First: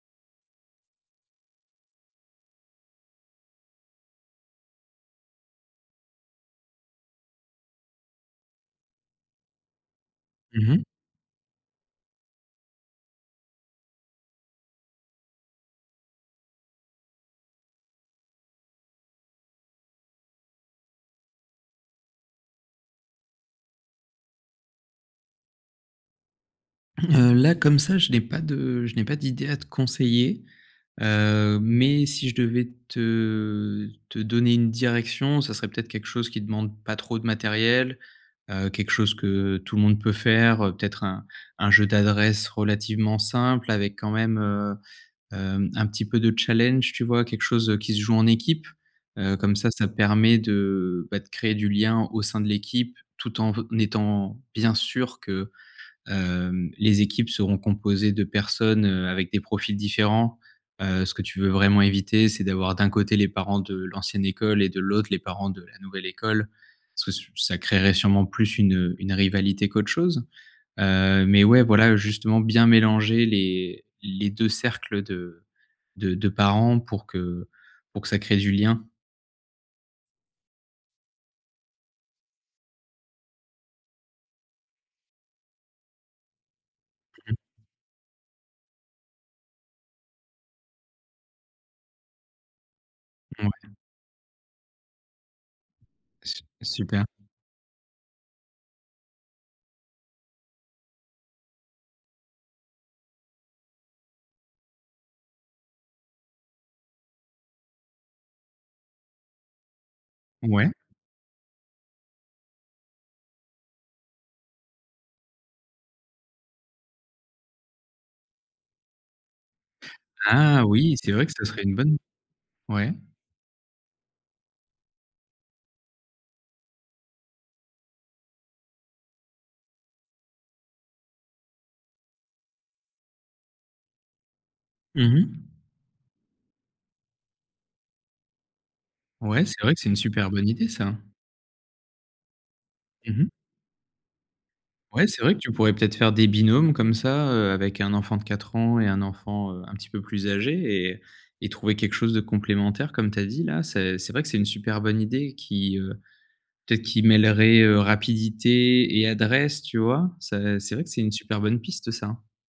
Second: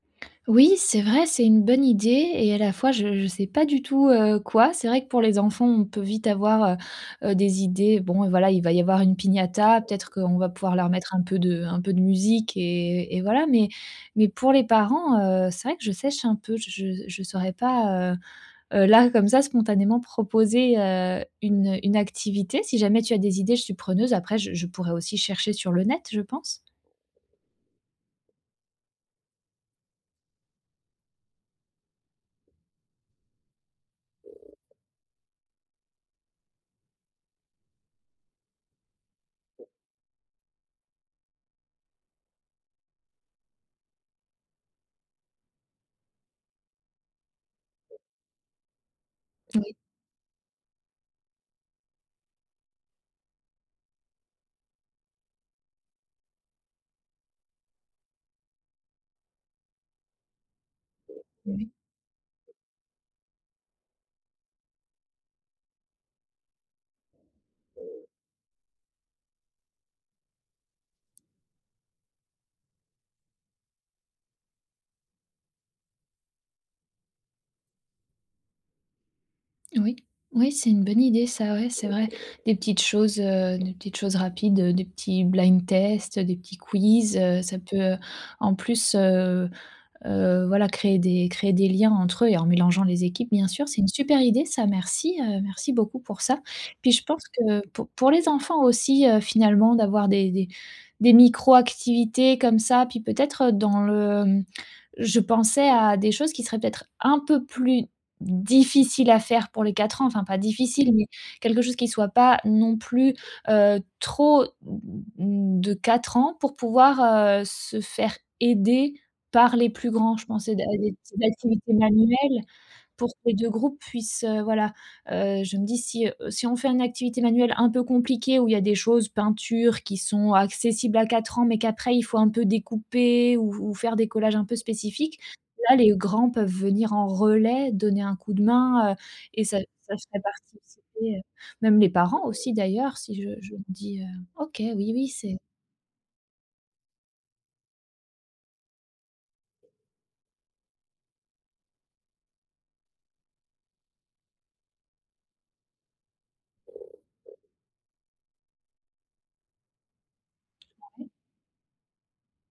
Oui, c'est vrai, c'est une bonne idée et à la fois, je je sais pas du tout, heu, quoi. C'est vrai que pour les enfants, on peut vite avoir, heu heu, des idées, bon, voilà, il va y avoir une piñata, peut-être qu'on va Mmh pouvoir mh. leur mettre un peu de un peu de musique et et voilà mais mais pour les parents, heu, c'est vrai que je sèche un peu. Je je je saurais pas, heu heu, là, comme ça, spontanément, proposer, heu, une, heu, une activité. Si jamais tu as des idées, je suis preneuse après je je pourrais aussi chercher sur le net, je pense. Heu, là, comme ça, je n'ai pas de je n'ai pas d'idées à te conseiller, heu, mais si je devais te te donner une direction, ça serait peut-être quelque chose qui demande pas trop de matériel, heu, quelque chose que tout le monde peut faire, heu, peut-être un un jeu d'adresse relativement simple avec quand même, heu, hem, un petit peu de challenge, tu vois? Quelque chose, heu, qui se joue en équipe, heu, comme ça, Oui. ça permet de, bah, de créer du lien au sein de l'équipe tout en étant bien sûr que, hem, les équipes seront composées de personnes, heu, avec des profils différents, heu, ce que tu veux Oui. vraiment éviter c'est d'avoir d'un côté les parents de l'ancienne école et de l'autre les parents de la nouvelle école. Sous ça créerait sûrement plus une, heu, une rivalité qu'autre chose, heu, mais ouais, voilà, justement, bien mélanger les les 2 cercles de de de parents pour que pour que ça crée du lien. Oui, oui, c'est une bonne idée, ça. Ouais, c'est vrai. Des petites choses, heu, des petites choses rapides, heu, des petits blind tests, heu, des petits quiz, heu, ça peut en plus, heu heu, voilà, créer des créer des liens entre eux et en mélangeant les équipes, bien sûr. Mouais. C'est une super idée ça, merci, heu, merci beaucoup pour ça, Su puis je super! pense que pour pour les enfants aussi, heu, finalement d'avoir des des des micro activités comme ça, puis peut-être, heu, dans le, hem, je pensais à des choses qui seraient peut-être un peu plus difficiles à faire pour les 4 ans, enfin pas Ouais. difficiles mais quelque chose qui soit pas non plus, heu, trop, de 4 ans pour pouvoir, heu, se faire aider par les plus grands. Je pensais de Ah à oui! des C'est vrai que ça serait activités une bonne manuelles ouais. pour que 2 groupes puissent, heu, voilà, heu, je me dis si, heu: «Si on fait un activité manuelle un peu compliquée où il y a des choses, peinture, qui sont accessibles à 4 ans, mais qu'après il faut un peu découper ou ou faire des collages un peu Mmh spécifiques. mh. Là, les grands peuvent venir en relais donner un coup de main», heu, et Ouais, ça c'est vrai que c'est ça une ferait super bonne idée participer, ça. heu, même les parents aussi, d'ailleurs, si Mmh je mh. je me dis, heu OK, oui, oui, Ouais, c'est vrai c'est que tu pourrais, peut-être, faire des binômes comme ça, heu, avec un enfant de 4 ans et un enfant, heu, un petit peu plus âgé et et trouver quelque chose de complémentaire comme tu as dit, là. C'est c'est vrai que c'est une super bonne idée qui, heu, peut-être qui mêlerait rapidité et adresse, tu vois? Ça c'est vrai que c'est [unintelligible] une super bonne piste, ça, hein.